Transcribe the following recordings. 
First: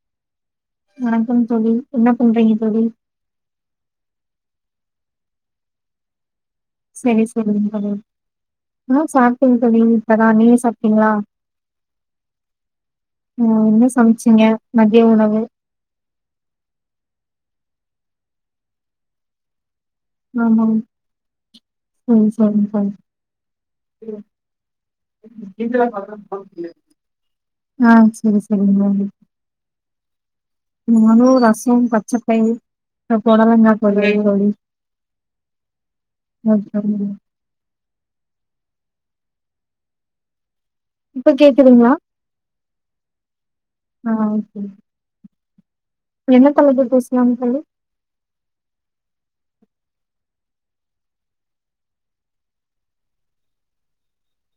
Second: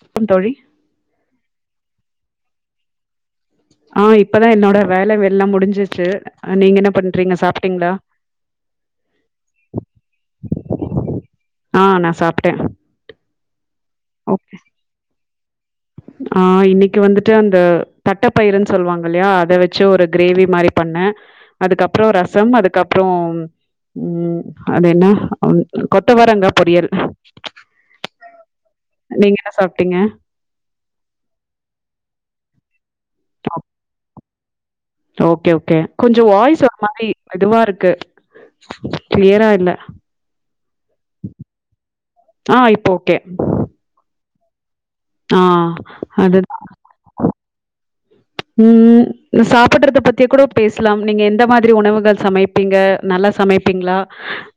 வணக்கம் தோழி வணக்கம் தோழி என்ன பண்றீங்க தோழி ஆ இப்பதான் என்னோட வேல எல்லாம் முடிஞ்சிச்சு நீங்க என்ன சரி பண்றீங்க சரிங்க தோழி. சாப்பிட்டீங்களா ஆ சாப்பிட்டேன் தோழி இப்பதான் நீங்க சாப்பிட்டீங்களா ஆ நான் சாப்பிட்டேன் ஆ என்ன சமைச்சுங்க மதிய உணவு ஆ இன்னைக்கு வந்துட்டு அந்த தட்டைப்பயிருன்னு சொல்லுவாங்க இல்லையா அதை வச்சு ஒரு கிரேவி மாறி ஆமாங்க பண்ணே அதுக்கப்றோ தோழி ரசம் சரிங்க தோழி. அதுக்கப்றோ உம் அது என்ன அது கொத்தவரங்கா பொரியல் ஆ சரி சரிங்க தோழி நீங்க என்ன சாப்ட்டீங்க நானு ரசம் பச்சபயிர் புடலங்கா பொரியல் ம் தோழி ஓக்கே ஓக்கே கொஞ்சோ வாய்ஸ் ஓகே ஒரு தோழி. மாறி இதுவா இருக்கு கிளியரா இல்ல இப்ப கேக்குதுங்ளா ஆ இப்போ ஓகே ஆ தோழி ஆ அதுதா பேசலாம் [inaudible] உம் சாப்பிட்றத பத்தியே கூட பேசலா நீங்க எந்த மாதிரி உணவுகள் சமைப் பீங்க நல்லா சமைப்பீங்ளா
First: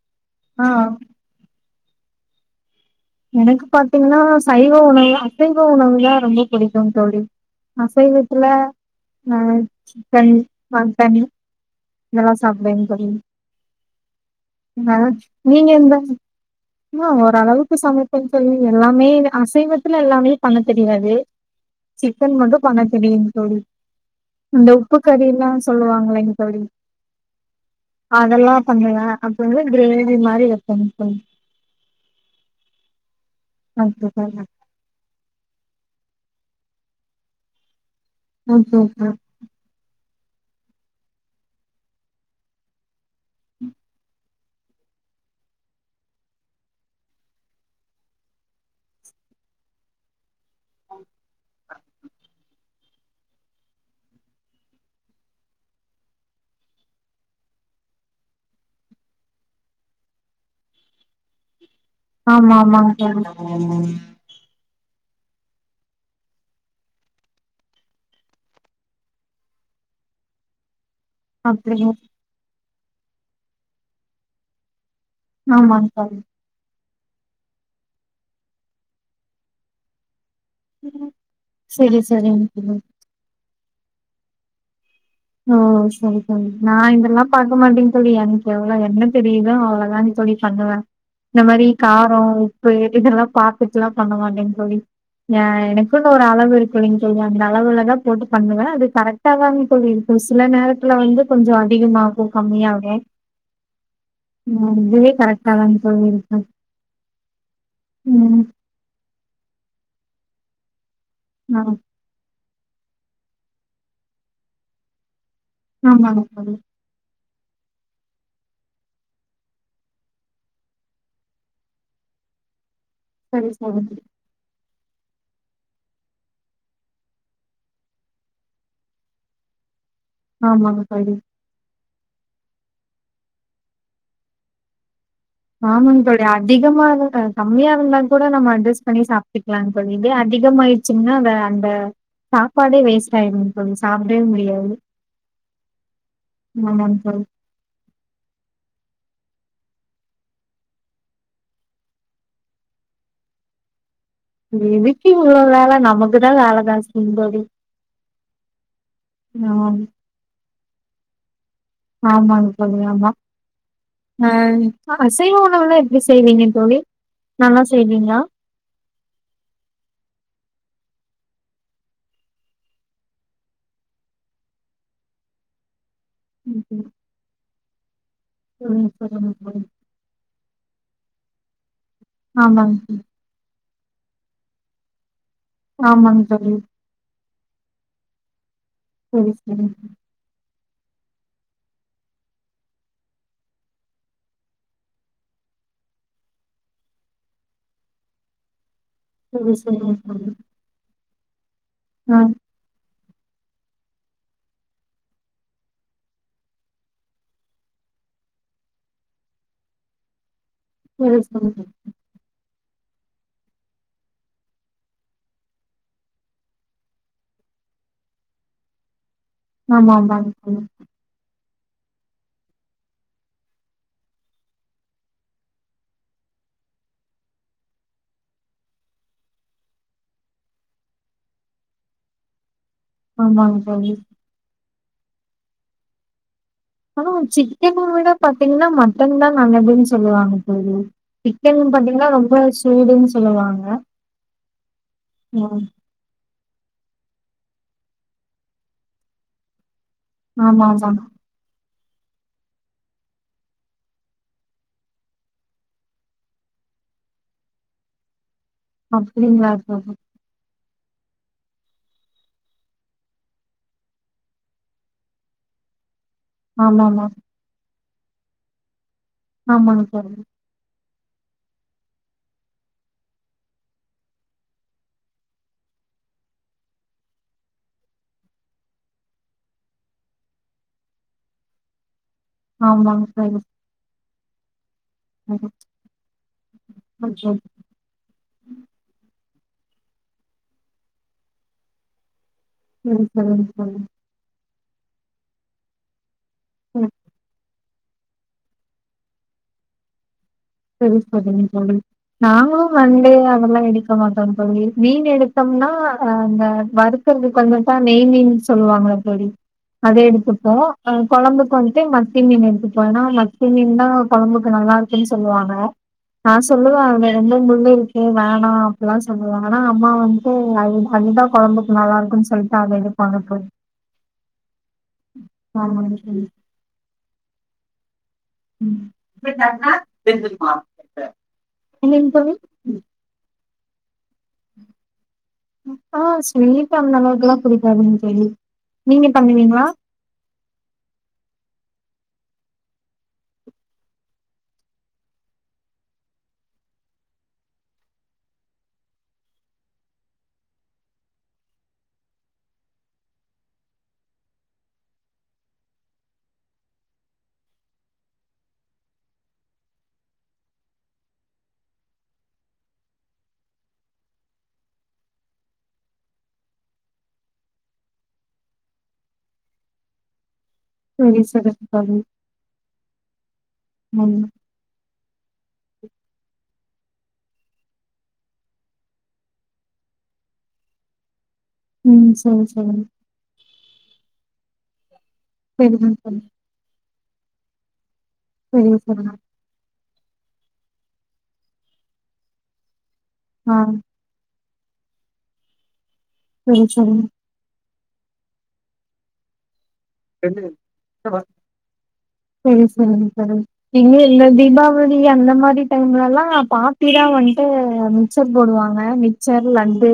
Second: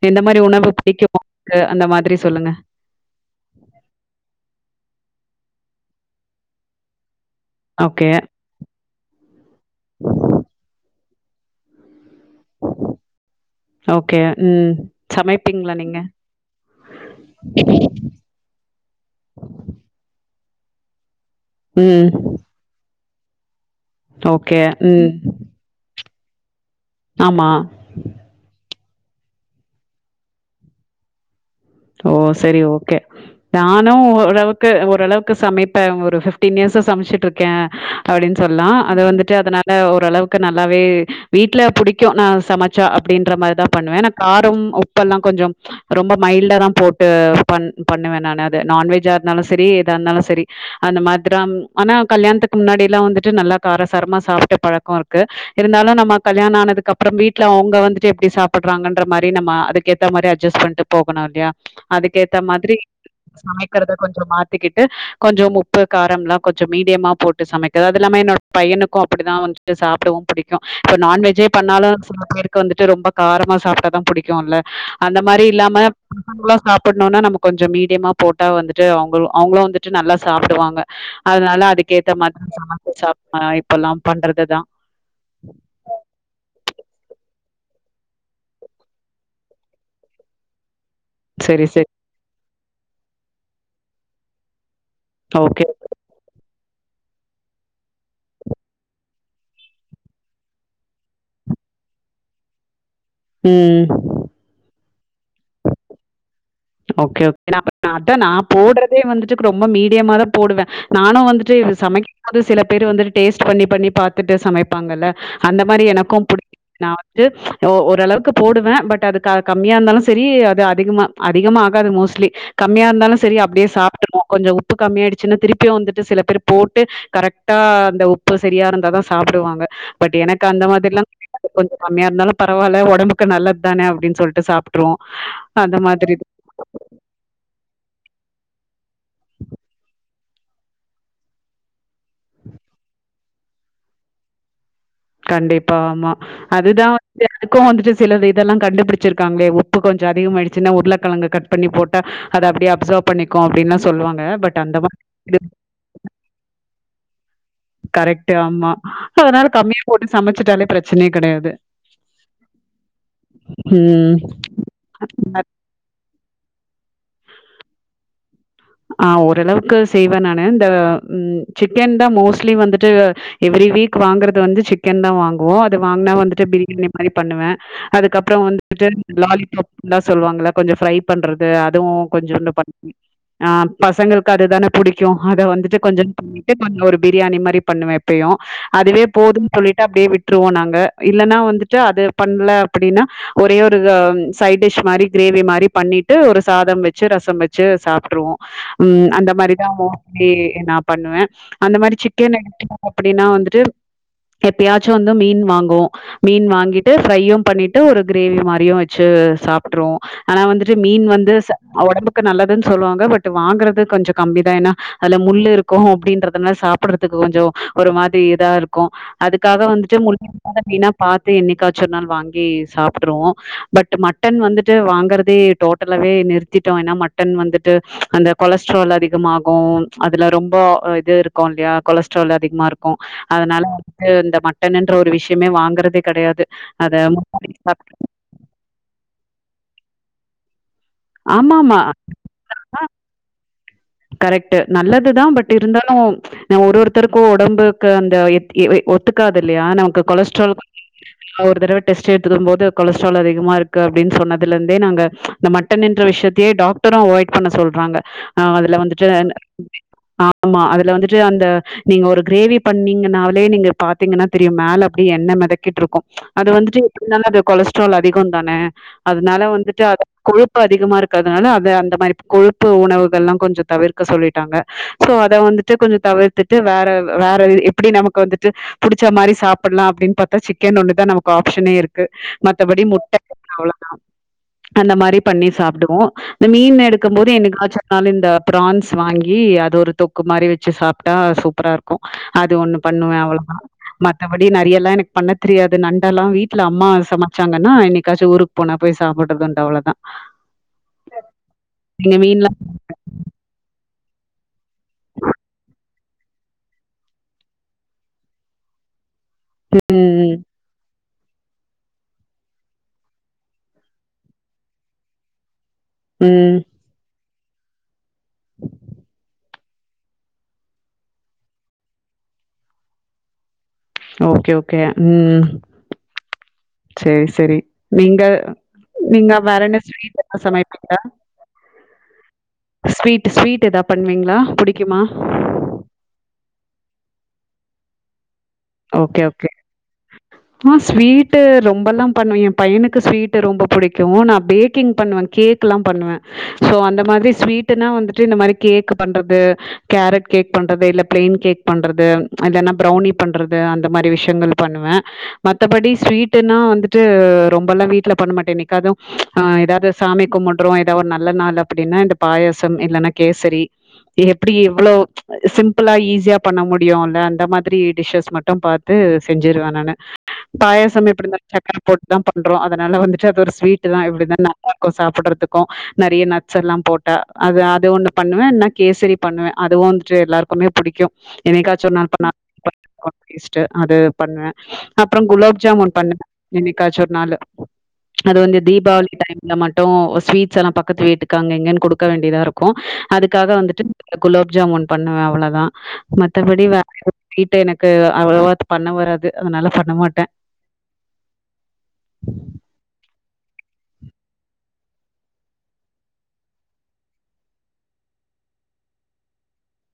எந்த மாறி ஆ உணவு புடிக்கும் உங்களுக்கு அந்த மாதிரி சொல்லுங்க எனக்கு பாத்தீங்கன்னா சைவ உணவு அசைவ உணவு தா ரொம்ப புடிக்கும் தோழி ஓகே, அசைவத்துல அ சிக்கன் மட்டன் இதெல்லா சாப்பிடுவேங் தோழி ஓகே. ம். [unintelligible] நீங்க சமைப்பீங்களா என்ன அ ஓரளவுக்கு சமைப் பே தோழி எல்லாமே அசைவத்துல எல்லாமே பண்ண தெரியாது ம். சிக்கன் மட்டும் பண்ண தெரியுங் தோழி ஓகே. இந்த உப்பு ம். கறி எல்லா சொல்லுவாங்க இல்லங் தோழி ஆமா அதெல்லா கொஞ்சோ [unintelligible] கிரேவி மாதிரி வெப்பங் தோழி ஓ சரி ஓக்கே நானு ஒர் அளவு க்கு ஓரளவுக்கு சமைப்பே ஒரு பிப்டீன் இயர்ஸ்சா சமைச்சிட்டு இருக்கே அப்டின்னு சொல்லா ஓகே அது ஓகே. வந்துட்டு அதனால ஓரளவுக்கு நல்லாவே வீட்ல புடிக்கும் நா சமச் சா அப்டின்ற மாற் தா பண்ணுவே ஏன்னா காரம் உப்பெல்லா கொஞ்சோ ரொம்ப மைல்டா தா போட்டு பண் பண்ணுவேன நானு அது நான்வெஜ்ஜா இருந்தாலு சரி எதா இருந்தாலு சரி அந்த மாத்ரம் ஆனா கல்யாணத்துக்கு முன்னாடி எல்லா வந்துட்டு நல்லா காரசாரமா சாப்ட்டு பழக்கம் இருக்கு இருந்தாலு நம்ம கல்யாணம் ஆனதுக்கப்றோ வீட்ல அவுங்க வந்துட்டு எப்டி சாப்பட்றாங்கன்ற மாறி நம்ப அதுக்கு ஏத்த மாறி அட்ஜெஸ் பண்ட்டு போகணு இல்லயா அதுக்கேத்த ஆமா மாதிரி ஆமாங் தோழி சமைக்கிறத கொஞ்சோ மாத் திகிட்டு கொஞ்சோ உப்பு காரம் எல்லா கொஞ்சோ மீடியமா போட்டு சமைக்கறது அது இல்லாம என்னோட பையனுக்கு அப்படிதா வந்து சாப்பிடவு புடிக்கும் இப்ப நான்வெஜ் ஜே அப்டியா பண்ணாலு சில பேருக்கு வந்துட்டு ரொம்ப காரமா சாப்ட்டாதா புடிக்குல்ல அந்த மாறி இல்லாம ஆமாங் தோழி ஃபுல்லா சாப்பிட்ணுன்னா நம்ம கொஞ்சோ மீடியமா போட்டா வந்துட்டு அவுங்க அவுங்களும் வந்துட்டு நல்லா சாப்டுவாங்க அதனால செரி அதுக்கேத்த செரிங் மாதிரி தோழி சமச்சு சாப் இப்பல்லா பண்றதுதா ஓ சரி தோழி நா இதெல்லா பாக்க மாட்டேங் தோழி எனக்கு எவ்வளோ என்ன தெரியுதோ அவ்ளதா தோழி பண்ணுவே இந்த மாறி செரி செரி காரோ உப்பு இதெல்லா பாத்துட்டுல்லா பண்ண மாட்டே தோழி ஏ ஓகே எனக்கு ன்னு ஒரு அளவு இருக்கு இல்லங் தோழி அந்த அளவுல தா போட்டு பண்ணுவே அது கரெக்ட தாங் தோழி இருக் ஒரு சில நேரத்துல வந்து கொஞ்சோ அதிகமாகு கம்மியாகு உம் மோஸ்ட்லி கரெக்ட்டா தா தோழி இருக்கு ஓக்கே ஓக்கே அத்தா நா ம் போட்றதே வந்துட்டு ரொம்ப மீடியமா தா போடுவே நானும் வந் துட்டு ஆ இது சமைக்கும் போது சில பேர் வந்துட்டு டேஸ்ட் பண்ணி பண்ணி பாத்துட்டு சமைப்பாங்கில்ல அந்த மாறி ஆமாங்க எனக்கும் புடிக் தோழி நா ட்டு ஓரளவுக்கு போடுவே பட் அது கம்மியா இருந்தாலு சரி அது அதிகமா அதிகமா ஆகாது மோஸ்ட்லி கம்மியா இருந்தாலு சரி அப்படியே சாப்ட்ருவோ கொஞ்சோ உப்பு கம்மியாய்டுச்சுனா திருப்பியு வந்துட்டு சில பேரு போட்டு கரெக்டா அந்த உப்பு சரியா இருந்தாதா சாப்புடுவாங்க பட் எனக்கு அந்த ஆமாங்க மாதிர்லா தோழி கொஞ்சோ கம்மியா இருந்தாலு பரவால்ல ஒடம்புக்கு நல்லத்தான அப்டின் சொல்ட்டு சாப்ட்ருவோ நானு தோழி அதிகமா இரு அ கம்மியா இருந்தாலு கூட நம்ம அட்ஜஸ் பண்ணி சாப்ட்டுக்லா தோழி இதே அதிகமாய்ர் சுன்னா வேண்டா சாப்பாடே வேஸ்ட் ஆய்ரு தோழி சாப்டவே முடியாது கண்டிப்பா ஆமா அதுதா ஆமாங்க தோழி வந்து அதுக்கு வந்துட்டு சிலது இதெல்லா கண்டுபிடிச்சிருக்காங்ளே உப்பு கொஞ்சோ அதிகமாய்டுச்சுன்னா உருளக்கெழங்க கட் பண்ணி போட்டா அது அப்டியே அப்சர்வ் பண்ணிக்கு அப்டின்லா சொல்லுவாங்க பட் அந்த மாதிரி எதுக்கு இது இவுளோ வேல நமக்குதா வேல சாஸ்திங்க தோழி கரெக்ட்டு ஆமா அதனால ஆம் கம்மியா போட்டு சமைச்சுட்டாலே பிரச்சனையே கெடையாது ஆமாங் தோழி ஆமா ம். அ இப்ப அசைவ உணவுல எப் டி செய்வீங்க தோழி நல்லா செய்வீங்ளா ஆ ஓரளவுக்கு செய்வ நானு இந்த ம் சிக்கன்தா மோஸ்ட்லி வந்துட்டு எவுரி வீக் வாங்குறது வந்து சிக்கன்தா வாங்குவோ அது வாங்னா வந்துட்டு ம் பிரியாணி மாரி பண்ணுவ அதுக்கப்புறோ வந்துட்டு ம் சொல்லுங்க தோழி லாலிபாப்லா சொல்லுவாங்ள கொஞ்சோ ஃப்ரை பண்றது அதுவு கொஞ்சோண்டு ஆமாங்க பண்ணுவே தோழி ஆ பசங்களுக்கு அதுதான புடிக்கு அத வந்துட்டு கொஞ்சோன் ஆமாங்க பண்ணிட்டு தோழி கொஞ்சோ ஒரு பிரியாணி மாரி பண்ணுவ எப்பயோ அதுவே சரி போதும் சரி சொல்லிட்டு அப்டியே விட் ருவோ நாங்க இல்லனா வந்துட்டு அது பண்ல அப்டினா ஒரே ஒருக சைடிஷ் மாரி கிரேவி மாரி பண்ணிட்டு ஒரு சாதம் வச்சு ரசம் வச்சு சாப் ட்ருவோ ம் அந்த சரி மாரிதா சரிங்க தோழி மோஸ்ட்லி நா பண்ணுவ அந்த மாரி ஆ சிக்கன் எடுத்துக்கோ அப்டினா வந்துட்டு எப்பயாச்சு வந்து மீன் வாங்குவோ மீன் வாங்கிட்டு ஃபிரையு பண்ணிட்டு ஒரு கிரேவி மாரியு வச்சு சாப்ட்ருவோ ஆனா வந்துட்டு மீன் சரி வந்து சரி ச தோழி. ஒடம்புக்கு நல்லதுன் சொல்லுவாங்க பட் வாங்குறது கொஞ்சோ கம்மிதா ஏனா அதுல முள்ளு இருக்கு அப்டின்றதுனால சாப் புடுறதுக்கு கொஞ்சோ ஒரு மாரி இதா இருக்கு அதுக்காக ஆமா வந்துட்டு முள் ஆமாங்க இல்லாத தோழி மீனா பாத்து என்னைக்காச்சு ஒரு நாள் வாங்கி சாப்ட்ருவோ பட்டு மட்டன் வந்துட்டு வாங்கறதே டோட் டலாவே நிறுத்திட்டோ ஏனா மட்டன் வந்து ட்டு அந்த கொலஸ்ட்ரால் அதிகமாகு அதுல ரொம்ப இது இருக்கு இல்லையா கொலஸ்ட்ரால் அதிகுமா இரு க்கு ஆமாங்க அதுனால தோழி வந்துட்டு இந்த மட்டனுன்ற ஒரு விஷ்யமே வாங்குறதே கெடையாது அத ஆனா முன்னாடி சிக்கன சாப்ட் விட பாத்தீங்னா மட்டன்தா நல்லதுன் சொல்லுவாங்க தோழி சிக்கன் ஆமாமா. பாத்தீங்னா ரொம்ப ஸ் சூடுன் சொல்லுவாங்க கரெக்ட்டு நல்லதுதா பட் ம் இருந்தாலு ஒரு ஒருத்தருக்கு ஒடம்புக்கு அந்த எத் எ வ ஒத்துக்காதுல்லையா நமக்கு கொலஸ்ட்ரால் ஆமா ஆமா ஒரு தடவ டெஸ்ட் எடுத்துட் வரும் போது கொலஸ்ட்ரால் அதிகமா இருக்கு அப்டின் சொன்னதுல இர்ந்தே நாங்க இந்த மட்டனுன்ற விஷ்யத்தியே டாக்டரு அவாய்ட் பண்ண சொல்றாங்க ஆ அதுல வந்துட்டு என்ன அப்டிங்களா தோழி ஆ ஆமா அதுல வந்துட்டு அந்த நீங்க ஒரு கிரேவி பண்ணீங்கனாலே நீங்க பாத்தீங்கனா தெரியு மேல அப்டியே எண்ண மெதக்கிட்ருக்கு அது வந்துட்டு ஆமா ஆமா எப்டினாலு அது கொலஸ்ட்ரால் அதிகோந்தான அதுனால ஆமாங்க வந்துட்டு அத தோழி. கொழுப் பு அதிகமா இருக்கறதுனால அத அந்த மாரி கொழுப்பு உணவுகள்லா கொஞ்சோ தவிர்க்க சொல்லிட்டாங்க சோ அத வந்துட்டு கொஞ்சோ தவிர்த்துட்டு வேற வேற எப்புடி நமக்கு வந்துட்டு புடிச்ச மாரி சாப்புலா அப்டின் பாத்தா சிக்கன் ஒன்னுதா நமக்கு ஆப்ஷனே இருக்கு மத்தபடி ஆமாங்க முட்ட தோழி. [inaudible] அவுளோதா அந்த மாரி பண்ணி சரி சாப்டுவோ இந்த மீன் எடுக்கும்போது ஓகே. என்னிக்காச்சு தனாலந்த ப்ரான்ஸ் வாங்கி அது ஒரு தொக்கு மாரி வச்சு சாப்ட்டா சூப்பரா இரு க்கு அது ஒண்ணு சரி பண்ணுவே சரிங்க அவ்ளோதா தோழி. மத்தபடி நறையல்லா எனக்கு பண்ண தெரியாது நண்டெல்லா வீட்ல அம்மா சரி சமைச்சாங்கன்னா என்னைக்காச்சு ஊருக்கு போனா போய் சாப்பிடுறதுண்டு அவ்ளதா செரி சொல்லுங்க சொல்லுங் மீன்லாம் நாங்களு நண்டே அதெல்லா எடுக் கமாட்டோ தோழி மீன் எடுத்தோம்னா அ அந்த வருத்திறதுக்கு வந்துட்டா நெய் மீன் சொல்லுவாங்கள தோழி அதே ம், எடுத்துப்போ அ கொழம்புக்கு வந்துட்டு மத்தி மீன் எடுத்துப்போ ஏனா மத்தி மீன் தா கொழம்புக்கு நல்லா இருக்குன்னு சொல்லுவாங்க நா ம். சொல்லுவே அதுல ரொம்ப முள்ளுருக்கு வேணா அப்டிலா சொல்லுவா ஆனா அம்மா வந்ட்டு அது அதுதா கொழம்புக்கு நல்லா இருக்குன்னு சொல்ட்டு அத எடுப்பாங்க போய் ஓகே ஓகே ம் ஆமாங்க தோழி. செரி செரி நீங்க நீங்க வேற ம். என்ன ஸ்வீடல்லா சமைப்பீங்களா இல்லைங் தோழி ஸ்வீட் ஸ்வீட் எதா பண்ணுவீங்களா புடிக்குமா ஆ ஸ்வீடா அந்த அளவுக்கெல்லா புடிக்காதுங்க தோழி நீங்க ஓகே, ஓகே. பண்ணுவீங்களா ஆ ஸ்வீட்டு ரொம்பல்லா பண்ணுவே எ பையனுக்கு ஸ்வீட்டு ரொம்ப புடிக்கு நா பேக்கிங் பண்ணுவே கேக் கெல்லா பண்ணுவே சோ அந்த மாதிரி ஸ்வீடனா வந்துட்டு இந்த மாதிரி கேக் பண்றது கேரட் கேக் பண்றது இல்ல பிளைன் கேக் பண்றது இல்லன்னா ப்ரவ்னி பண்றது அந்த மாரி விஷயங்கள் பண்ணுவே மத்தபடி ஸ்வீட்டுன்னா வந்துட்டு ரொம்ப எல்லா வீட்டுல பண்ண மாட்டே என்னைக்காது ஆ ஏதாவது சாமி கும்ப்டறோ ஏதாவது ஒரு நல்ல நாள் அப்டின்னா இந்த பாயசம் இல்லன்னா கேசரி எப்டி இவ்ளோ சிம்பிளா ஈஸியா பண்ண முடியுல அந்த மாரி டிசஸ் மட்டும் பாத்து செஞ்சிருவே நானு பாயாஷம் சரி எப்டி இருந்தாலு சரி சக்கரை தோழி போட்டுதா பண்றோ அதனால வந்துட்டு அது ஒரு ஸ்விட்டு தா ம் எப்டி தான ருக்கோ சாப்ட்றதுக்கோ நறைய நட்ஸ் எல்லா போட்டா அது அது ஒண்ணு பண்ணுவே என்னா கேசரி பண்ணுவே அதுவு வந்துட்டு எல்லாருக் குமே புடிக்கோ என்னைக்காச்சு ஒரு ம் நாள் பன் சரி சரி கோ டேஸ்ட்டு அது பண்ணுவே அப்புறோ குலாப் சரிங்க ஜாமுன் தோழி பண்ணுவே என்னைக்காச்சு ஒரு நாளு அது வந்து சரி சரி தீபாவளி டைம்ல மட்டு ஸ்வீட்ஸ் எல்லா பக்கத்து வீட்டுக்காங்க அங்க இங்கன்னு குடுக்க வேண்டியதா இருக் கு அதுக்காக ஆ வந்துட்டு குலாப் ஜாமுன் பண்ணுவே அவ்ளோதா சரி மத்தபடி வேற சரிங்க எதுவு ஸ்வீட்டு எனக்கு அவ்ளவா பண்ண வராது அதனால பண்ண மாட்ட [unintelligible] செரி செரிங் தோழி இங்க இந்த தீபாவளி அந்த மாரி டைம்லல்லா பாட்டி தா வந்ட்டு மிச்சர் போடுவாங்க மிச்சர் லட்டு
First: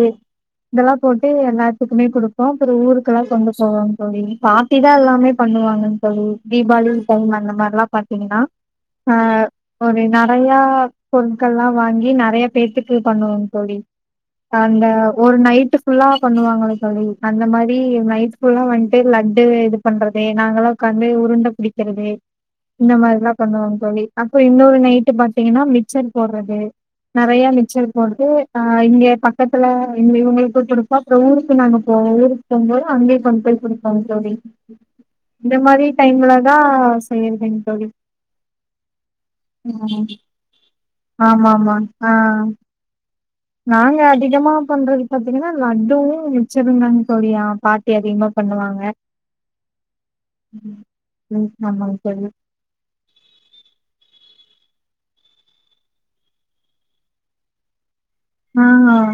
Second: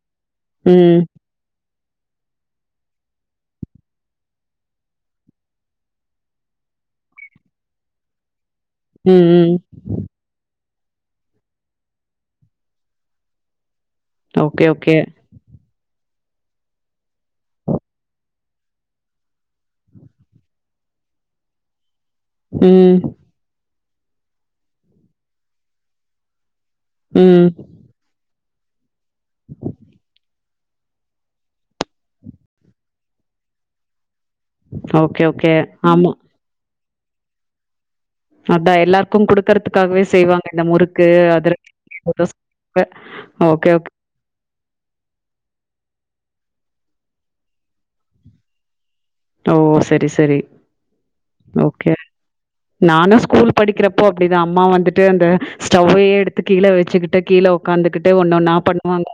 இதெல்லா ம். போட்டு எல்லாத்துக்குமே குடுப்போ அப்புறோ ஊருக்கெல்லா கொண்டு போவோம்னு தோழி பா ட்டி தா எல்லாமே பண்ணுவாங்க தோழி தீபாவளி பொங்கல் அந்த மார்ல்லா பாத்தீங்கன்னா ம், ஆ ம். ஒரு நறைய பொருட்கல்லா வாங்கி நறைய பேத்துக்கு பண்ணுவோங் தோழி ஓகே, அந்த ஓகே. ஒரு நைட் ஃபுல்லா பண்ணுவாங்கள தோழி அந்த மாரி நைட் ஃபுல்லா வந்ட்டு லட் டு இது பண்றது நாங்களா உக்காந்து உருண்ட புடிக்கிறது இந்த ம், மாரிலா பண்ணுவோம் தோழி அப்ப இன்னொரு நைட்டு பாத்தீங்கன்னா மிச்சர் போடுறது நெறைய ம். மிச்சல் போடுது அ இங்க பக்கத்துல இங்க இவங்ககிட்ட குடுப்போ அப்புறம் ஊருக்கு நாங்க போவோ ஊருக்கு போம்போது அங்கய கொண் டு போய் குடுப்போங்க தோழி ஓகே, ஓகே. இந்த மாதிரி ஆமா. டைம்ல தா செய்யறதுங்க தோழி அதான் எல்லாருக்கு குடுக்குறதுக்காகவே செய்வாங்க இந்த முறுக்கு ஆமா அதி ஆமா ஆ [inaudible] நாங்க அதிகமா பண்றது பாத்தீங்கன்னா லட்டுவு மிச்சருங்கதா தோழி பாட்டி அதிகமா பண்ணுவாங்க ஓ சரி சரி ம் ஓகே ஆமாங்க தோழி நானும் ஸ்கூல் படிக்கிறப்போ அப்டிதா அம்மா வந்துட்டு அந்த ஸ்டவ்வையே எடுத்து கீழ வச்சுக்கிட்டு கீழ உக்காந்துகிட்டு ஒன்னு ஒண்ணா ஆ பண்ணுவாங்க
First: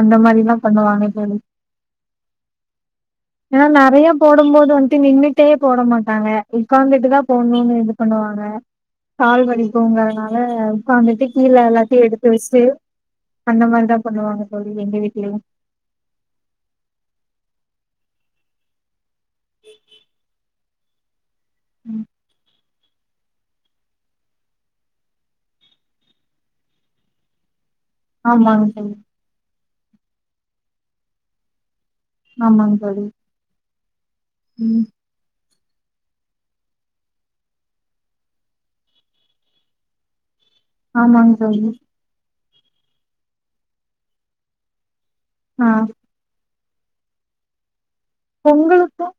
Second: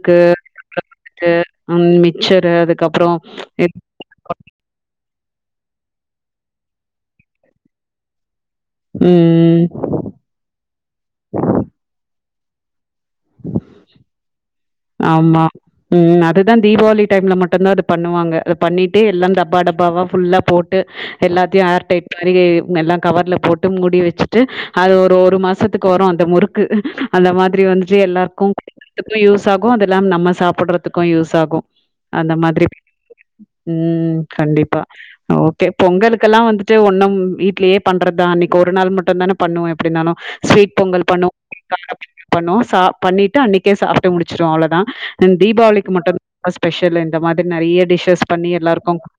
அந்த மாரில்லா பண்ணுவாங்க தோழி ம் மிக்சரு அதுக்கப்றோ ஏன்னா நெறைய போடும் போது வந்துட்டு நின்ட்டே போட மாட்டாங்க உட்கார்ந்துட்டு தா போடணுன்னு இது பண்ணுவாங்க கால் ம், ம். வலிக்குங்க ஆனா ஆ உட்காந்துட்டு கீழ எல்லாத்தையு எடுத்து வச்சு அந்த மாரிதா பண்ணுவாங்க தோழி எங்க வீட்லயு ஆமா ம் அதுதா தீபாவளி டைம்ல மட்டுந்தா அது பண்ணுவாங்க அத பண்ணிட்டு எல்லா டப்பா டப்பாவா ஃபுல்லா போட்டு எல்லாத்தையு ஏர் டைட் மாரி எல்லா கவர்ல போட்டு முடி வச்சுட்டு அது ஒரு ஒரு மாசத்துக்கு வரும் அந்த முறுக்கு அந்த மாதிரி வந்து எல்லாருக்கும் ஆமாங்க தோழி குடுக்குறதுக்கும் யூஸ் ஆகும் அதெல்லாம் நம்ம சாப்பிடுறதுக்கும் யூஸ் ஆகும் அந்த மாதிரி ஆமாங்க தோழி ம் கண்டிப்பா ம் ஓ கே பொங்கலுக்கெல்லாம் வந்துட்டு ஒன்னும் வீட்லயே பண்றதுதா அன்னைக்கு ஒரு நாள் மட்டுந்தான பண்ணுவோ எப்டின்னாலும் ஸ்வீட் பொங்கல் பண்ணுவோ ஆமாங்க தோழி காப்ப பண்ணுவம் சா பண்ணிட்டு அன்னைக்கே சாப்பிட்டு முடிச்சிருவோ அவ்வளோதா ம் ஆ தீபாவளிக்கு மட்டும் ஸ்பெஷல் இந்த மாதிரி நெறைய டிஷ்ஷஸ் பண்ணி எல்லாருக்கு பொங்கலுக்கும்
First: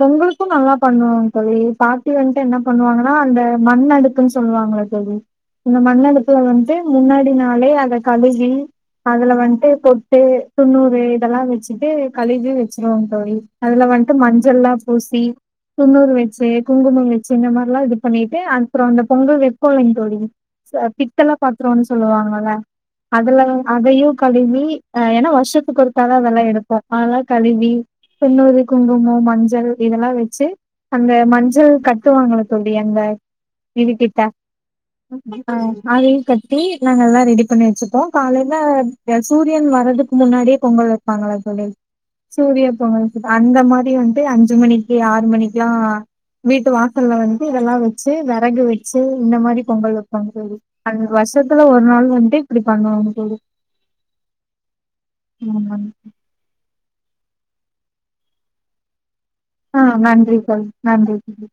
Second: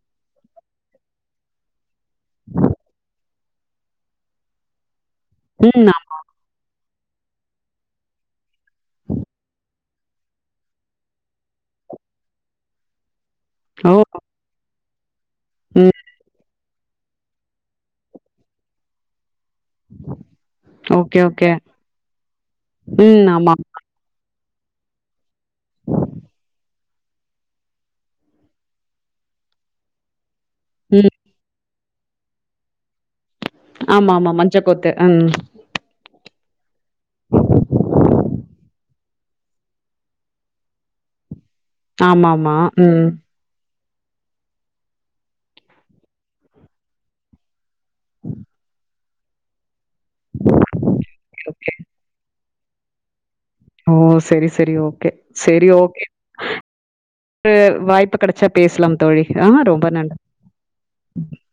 பொங்கலுக்கும் நல்லா பண்ணுவாங்க தோழி பா ட்டி வந்துட்டு என்ன பண்ணுவாங்கன்னா அந்த மண் அடுக்குன்னு சொல்லுவாங்கல்ல தோழி இந்த ம் ஆமா. மண் அடு ப்பு வந்து முன்னாடி நாளே அத கழுவி அதுல வந்துட்டு பொட்டு துண்ணூறு இதெல்லாம் வச்சுட்டு கழுவி வச்சிருவாங்க தோழி அதுல ஓ வந்துட்டு மஞ்சள்லா பூசி ம் துண்ணூறு வச்சு குங்குமம் வச்சு இந்த மாரில்லா இது பண்ணிட்டு அப்பறோ அந்த பொங்கல் வை போங் தோழி ச ஓகே பித்தல ஓகே பாத்தரோன்னு சொல்லுவாங்கல்ல ம் அதுல ஆமா அதையு கழுவி ஏன்னா வருஷத்துக்கு ஒருக்காதா அதெல்லா எடுப்போ அதெல்லா கழுவி துன்னூறு குங்குமம் மஞ்சள் இதெல்லா வச்சு அந்த ம் மஞ்சள் கட் ட்டுவாங்கல்ல தோழி அங்க இது ஆமா கிட்ட ஆமா மஞ்சக்கோத்து ம் ஆ அதையும் கட்டி நாங்க எல்லா ரெடி பண்ணி வச்சுப்போ காலையில சூரியன் வர்றதுக்கு முன்னாடியே பொங்கல் பாங்கல்ல தோழி ஆமா ஆமா சூரிய ம் பொங்கல் அந்த மாரி வந்து அஞ்சு மணிக்கு ஆறு மணிக்கு எல்லாம் வீட்டு வாசல்ல வந்து இதெல்லா வச்ச ச்சு வெறகு வச்சு இந்த மாரி பொங்கல் வைப்போங்க தோழி அந்த வருஷத்துல ஓகே ஒரு நாள் வந்து அப்டி பண்ணுவோங்க தோழி ஓ செரி செரி ஓகே செரி ஆமாங்க ஓகே ஒரு வாய்ப்பு கெடைச்சா பேசலாம் தோழி ஆ ஆ நன்றி தோழி நன்றி தோழி